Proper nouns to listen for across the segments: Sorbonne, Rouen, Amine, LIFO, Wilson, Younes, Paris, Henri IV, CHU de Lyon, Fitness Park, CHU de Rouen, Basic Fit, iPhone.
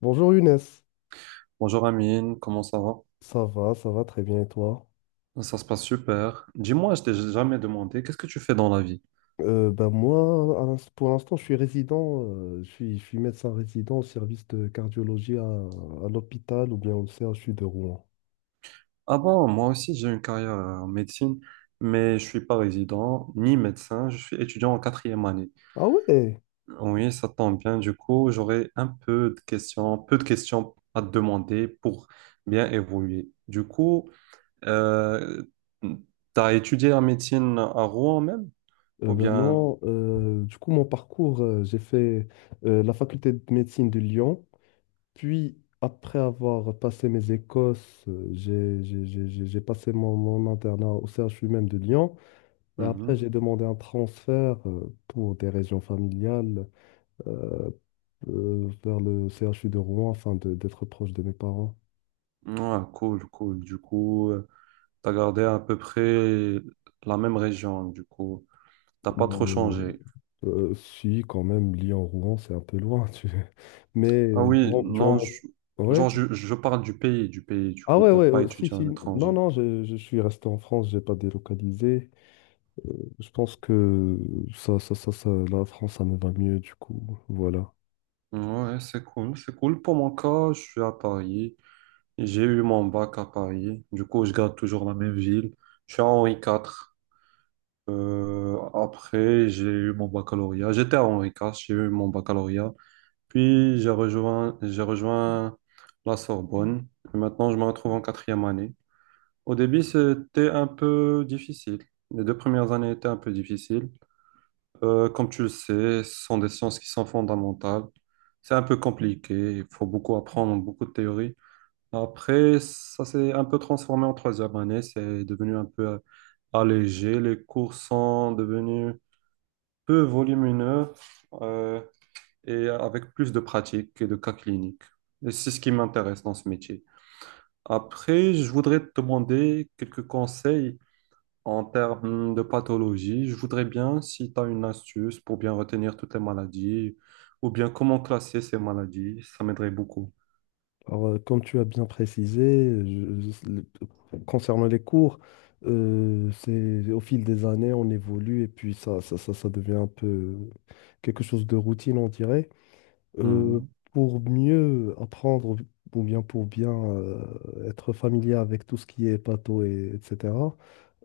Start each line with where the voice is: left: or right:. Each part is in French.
left: Bonjour Younes,
right: Bonjour Amine, comment ça va?
left: ça va très bien et toi?
right: Ça se passe super. Dis-moi, je t'ai jamais demandé, qu'est-ce que tu fais dans la vie?
left: Ben moi, pour l'instant, je suis résident, je suis médecin résident au service de cardiologie à l'hôpital ou bien au CHU de Rouen.
right: Ah bon, moi aussi j'ai une carrière en médecine, mais je suis pas résident ni médecin, je suis étudiant en quatrième année.
left: Ah ouais?
right: Oui, ça tombe bien, du coup, j'aurai un peu de questions à te demander pour bien évoluer. Du coup, euh, t'as étudié la médecine à Rouen même? Ou
left: Ben
right: bien...
left: non, du coup, mon parcours, j'ai fait la faculté de médecine de Lyon, puis après avoir passé mes écosses, j'ai passé mon internat au CHU même de Lyon. Et après,
right: Mhm.
left: j'ai demandé un transfert pour des raisons familiales euh, vers le CHU de Rouen d'être proche de mes parents.
right: Ah, cool, cool. Du coup. T'as gardé à peu près la même région, du coup. T'as pas trop
left: Euh,
right: changé.
left: Si, quand même, Lyon-Rouen, c'est un peu loin. Mais
right: Ah oui,
left: durant, durant
right: non,
left: Ouais.
right: genre, je parle du pays, du pays, du
left: Ah
right: coup.
left: ouais,
right: T'as
left: ouais,
right: pas
left: oh, si,
right: étudié à
left: si. Non,
right: l'étranger.
left: non, je suis resté en France, j'ai pas délocalisé. Euh, Je pense que la France, ça me va mieux, du coup. Voilà.
right: Ouais, c'est cool, c'est cool. Pour mon cas, je suis à Paris. J'ai eu mon bac à Paris. Du coup, je garde toujours la même ville. Je suis à Henri IV. Après, j'ai eu mon baccalauréat. J'étais à Henri IV, j'ai eu mon baccalauréat. Puis, j'ai rejoint la Sorbonne. Et maintenant, je me retrouve en quatrième année. Au début, c'était un peu difficile. Les deux premières années étaient un peu difficiles. Comme tu le sais, ce sont des sciences qui sont fondamentales. C'est un peu compliqué, il faut beaucoup apprendre, beaucoup de théorie. Après, ça s'est un peu transformé en troisième année, c'est devenu un peu allégé. Les cours sont devenus peu volumineux euh, et avec plus de pratique et de cas cliniques. Et c'est ce qui m'intéresse dans ce métier. Après, je voudrais te demander quelques conseils. En termes de pathologie, je voudrais bien, si tu as une astuce pour bien retenir toutes les maladies, ou bien comment classer ces maladies, ça m'aiderait beaucoup.
left: Alors, comme tu as bien précisé, concernant les cours, c'est au fil des années, on évolue et puis ça devient un peu quelque chose de routine, on dirait. Euh,
right: Mhm,
left: pour mieux apprendre ou bien pour bien être familier avec tout ce qui est pato et etc.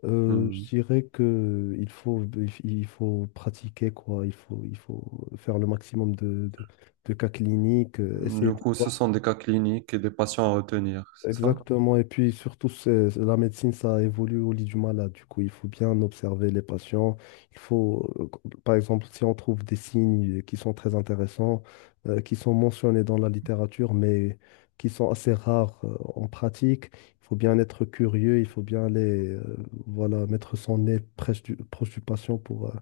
left: Je dirais que il faut pratiquer quoi, il faut faire le maximum de cas cliniques,
right: mhm.
left: essayer
right: Du
left: de
right: coup, ce
left: voir.
right: sont des cas cliniques et des patients à retenir, c'est ça?
left: Exactement. Et puis surtout, la médecine, ça évolue au lit du malade. Du coup, il faut bien observer les patients. Il faut, par exemple, si on trouve des signes qui sont très intéressants, qui sont mentionnés dans la littérature, mais qui sont assez rares, en pratique, il faut bien être curieux, il faut bien aller, voilà, mettre son nez proche du patient pour, euh,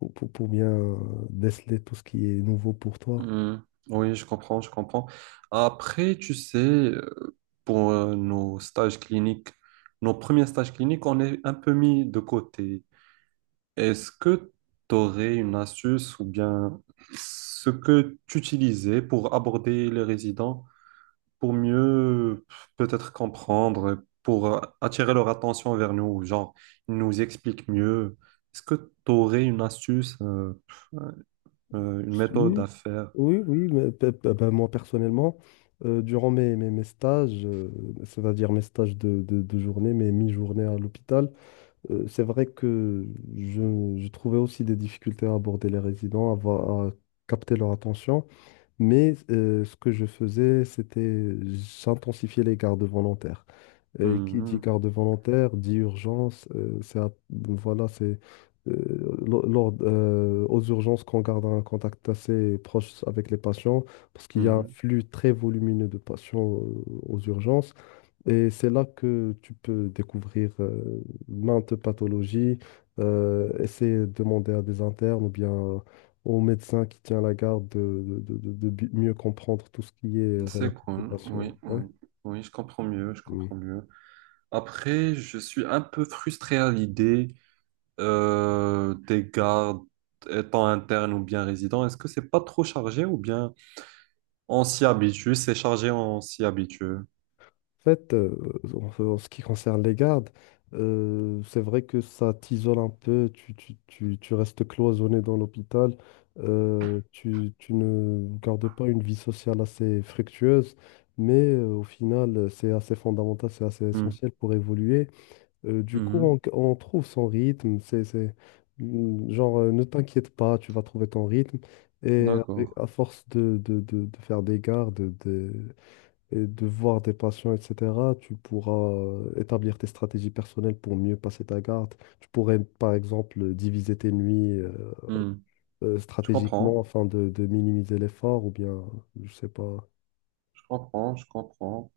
left: pour, pour- pour bien euh, déceler tout ce qui est nouveau pour toi.
right: Mhm. Oui, je comprends, je comprends. Après, tu sais, pour nos stages cliniques, nos premiers stages cliniques, on est un peu mis de côté. Est-ce que tu aurais une astuce ou bien ce que tu utilisais pour aborder les résidents, pour mieux peut-être comprendre, pour attirer leur attention vers nous, genre ils nous expliquent mieux. Est-ce que tu aurais une astuce, une méthode à
left: Si.
right: faire?
left: Oui, oui, mais ben, moi personnellement, durant mes stages, c'est-à-dire mes stages de journée, mes mi-journées à l'hôpital, c'est vrai que je trouvais aussi des difficultés à aborder les résidents, à capter leur attention, mais ce que je faisais, c'était j'intensifiais les gardes volontaires. Et qui dit
right: Mhm,
left: garde volontaire dit urgence. Voilà, euh, lors, aux urgences qu'on garde un contact assez proche avec les patients parce qu'il y a un
right: mhm.
left: flux très volumineux de patients aux urgences. Et c'est là que tu peux découvrir maintes pathologies, essayer de demander à des internes ou bien au médecin qui tient la garde mieux comprendre tout ce qui est
right: C'est
left: relatif aux
right: cool,
left: patients.
right: oui,
left: Ouais.
right: oui, oui, je comprends mieux, je comprends mieux. Après, je suis un peu frustré à l'idée tes gardes étant internes ou bien résidents, est-ce que c'est pas trop chargé ou bien on s'y habitue, c'est chargé, on s'y habitue?
left: En fait, en ce qui concerne les gardes, c'est vrai que ça t'isole un peu, tu restes cloisonné dans l'hôpital, tu ne gardes pas une vie sociale assez fructueuse, mais au final, c'est assez fondamental, c'est assez
right: Hmm.
left: essentiel pour évoluer. Du coup,
right: Mhm.
left: on trouve son rythme. Genre, ne t'inquiète pas, tu vas trouver ton rythme. Et
right: D'accord.
left: à force de faire des gardes, de et de voir des patients, etc., tu pourras établir tes stratégies personnelles pour mieux passer ta garde. Tu pourrais, par exemple, diviser tes nuits
right: Hmm. Je
left: stratégiquement
right: comprends,
left: afin de minimiser l'effort ou bien, je sais pas.
right: je comprends, je comprends.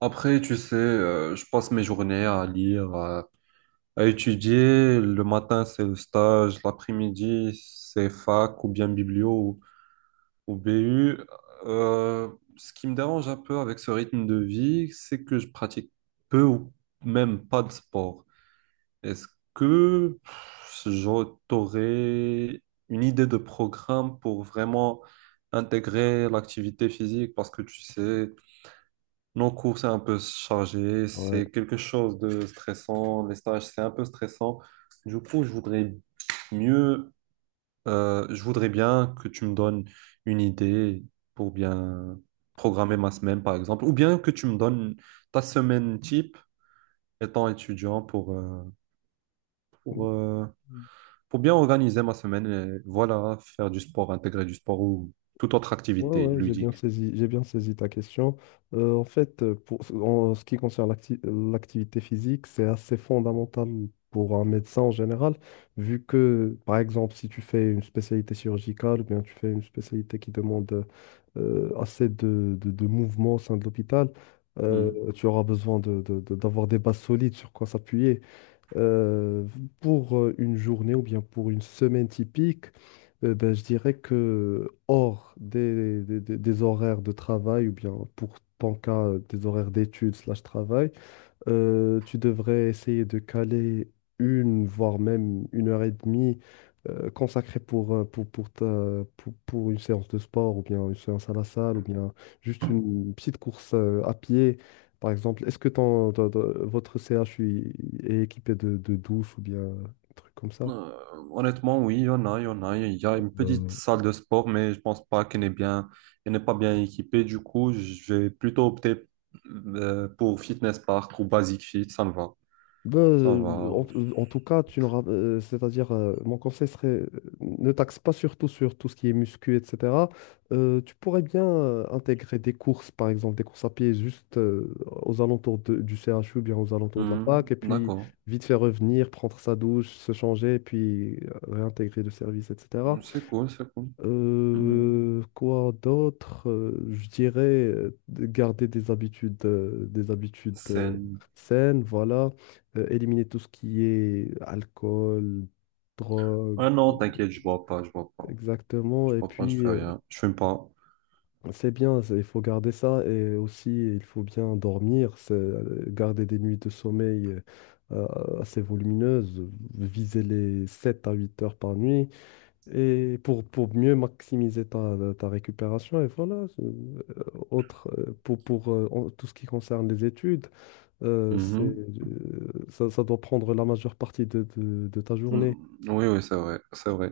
right: Après, tu sais, je passe mes journées à lire, à étudier. Le matin, c'est le stage, l'après-midi, c'est fac ou bien biblio au BU, euh, ce qui me dérange un peu avec ce rythme de vie, c'est que je pratique peu ou même pas de sport. Est-ce que pff, j'aurais une idée de programme pour vraiment intégrer l'activité physique? Parce que tu sais, nos cours, c'est un peu chargé,
left: Ouais.
right: c'est quelque chose de stressant, les stages, c'est un peu stressant. Du coup, je voudrais mieux je voudrais bien que tu me donnes une idée pour bien programmer ma semaine, par exemple, ou bien que tu me donnes ta semaine type étant étudiant pour, euh, pour bien organiser ma semaine et voilà, faire du sport, intégrer du sport ou toute autre
left: Ouais,
right: activité
left: ouais,
right: ludique.
left: j'ai bien saisi ta question. En fait, en ce qui concerne l'activité physique, c'est assez fondamental pour un médecin en général, vu que, par exemple, si tu fais une spécialité chirurgicale, ou bien tu fais une spécialité qui demande assez de mouvements au sein de l'hôpital,
right: Mhm.
left: tu auras besoin d'avoir des bases solides sur quoi s'appuyer. Euh, pour une journée ou bien pour une semaine typique, ben, je dirais que hors des horaires de travail ou bien pour ton cas, des horaires d'études slash travail, tu devrais essayer de caler une, voire même 1 h 30 consacrée pour une séance de sport ou bien une séance à la salle ou bien juste une petite course à pied. Par exemple, est-ce que votre CHU est équipé de douche ou bien un truc comme ça?
right: Euh, Honnêtement, oui, il y en a, il y en a. Il y a une petite salle de sport, mais je pense pas qu'elle n'est bien, elle n'est pas bien équipée. Du coup, je vais plutôt opter pour Fitness Park ou Basic Fit, ça me va.
left: Ben,
right: Ça va.
left: en tout cas, c'est-à-dire, mon conseil serait, ne taxe pas surtout sur tout ce qui est muscu, etc. Tu pourrais bien intégrer des courses, par exemple, des courses à pied juste aux alentours du CHU ou bien aux alentours de la
right: Hmm,
left: fac, et puis
right: d'accord.
left: vite faire revenir, prendre sa douche, se changer, et puis réintégrer le service, etc.
right: Hmm, c'est cool, c'est cool. Hmm,
left: Quoi d'autre? Je dirais de garder des habitudes
right: scène.
left: saines, voilà. Éliminer tout ce qui est alcool, drogue.
right: Ah non, t'inquiète, je bois pas, je bois pas.
left: Exactement.
right: Je
left: Et
right: bois pas, je
left: puis,
right: fais rien. Je fume pas.
left: c'est bien, il faut garder ça. Et aussi, il faut bien dormir, garder des nuits de sommeil euh, assez volumineuses, viser les 7 à 8 heures par nuit. Et pour mieux maximiser ta récupération, et voilà, c'est- autre, pour en- tout ce qui concerne les études,
right: Mhm.
left: ça doit prendre la majeure partie de ta
right: Hmm,
left: journée.
right: oui, oui, c'est vrai, c'est vrai.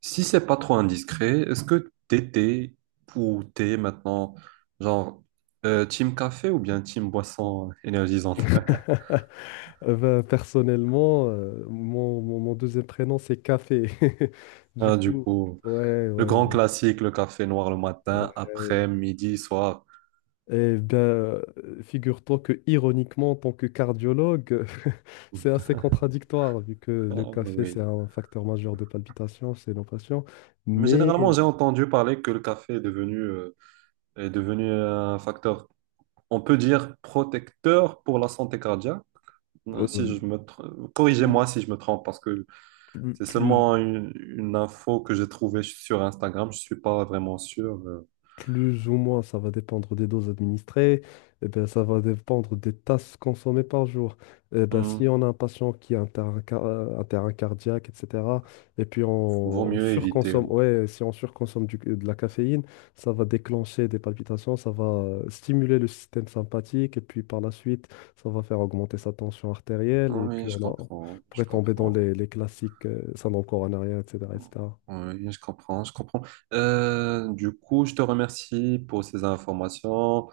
right: Si c'est pas trop indiscret, est-ce que t'étais ou t'es maintenant, genre, team café ou bien team boisson énergisante?
left: Ben, personnellement, mon deuxième prénom, c'est Café. Du
right: Ah, du
left: coup,
right: coup,
left: ouais,
right: le
left: ouais,
right: grand
left: ouais.
right: classique, le café noir le matin,
left: Ouais.
right: après, midi, soir.
left: Eh bien, figure-toi que ironiquement, en tant que cardiologue, c'est assez contradictoire, vu que le
right: Ah, bah
left: café, c'est
right: oui.
left: un facteur majeur de palpitation, c'est l'opation.
right: Mais
left: Mais
right: généralement, j'ai entendu parler que le café est est devenu un facteur, on peut dire, protecteur pour la santé cardiaque.
left: euh,
right: Si je me corrigez-moi
left: plus,
right: si je me trompe, parce que
left: plus-
right: c'est
left: plus
right: seulement une info que j'ai trouvée sur Instagram. Je suis pas vraiment sûr.
left: Plus ou moins, ça va dépendre des doses administrées, et ben, ça va dépendre des tasses consommées par jour. Et ben, si
right: Hmm,
left: on a un patient qui a un terrain cardiaque, etc., et puis
right: vaut
left: on
right: mieux éviter.
left: surconsomme,
right: Ouais.
left: ouais, si on surconsomme de la caféine, ça va déclencher des palpitations, ça va stimuler le système sympathique, et puis par la suite, ça va faire augmenter sa tension artérielle, et
right: Oui,
left: puis
right: je
left: on
right: comprends, je
left: pourrait tomber dans
right: comprends.
left: les classiques syndrome coronarien, etc., etc.
right: Oui, je comprends, je comprends. Du coup, je te remercie pour ces informations.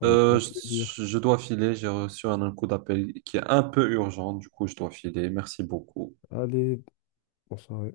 left: Avec grand
right: Euh,
left: plaisir.
right: je dois filer, j'ai reçu un coup d'appel qui est un peu urgent, du coup je dois filer. Merci beaucoup.
left: Allez, bonsoir.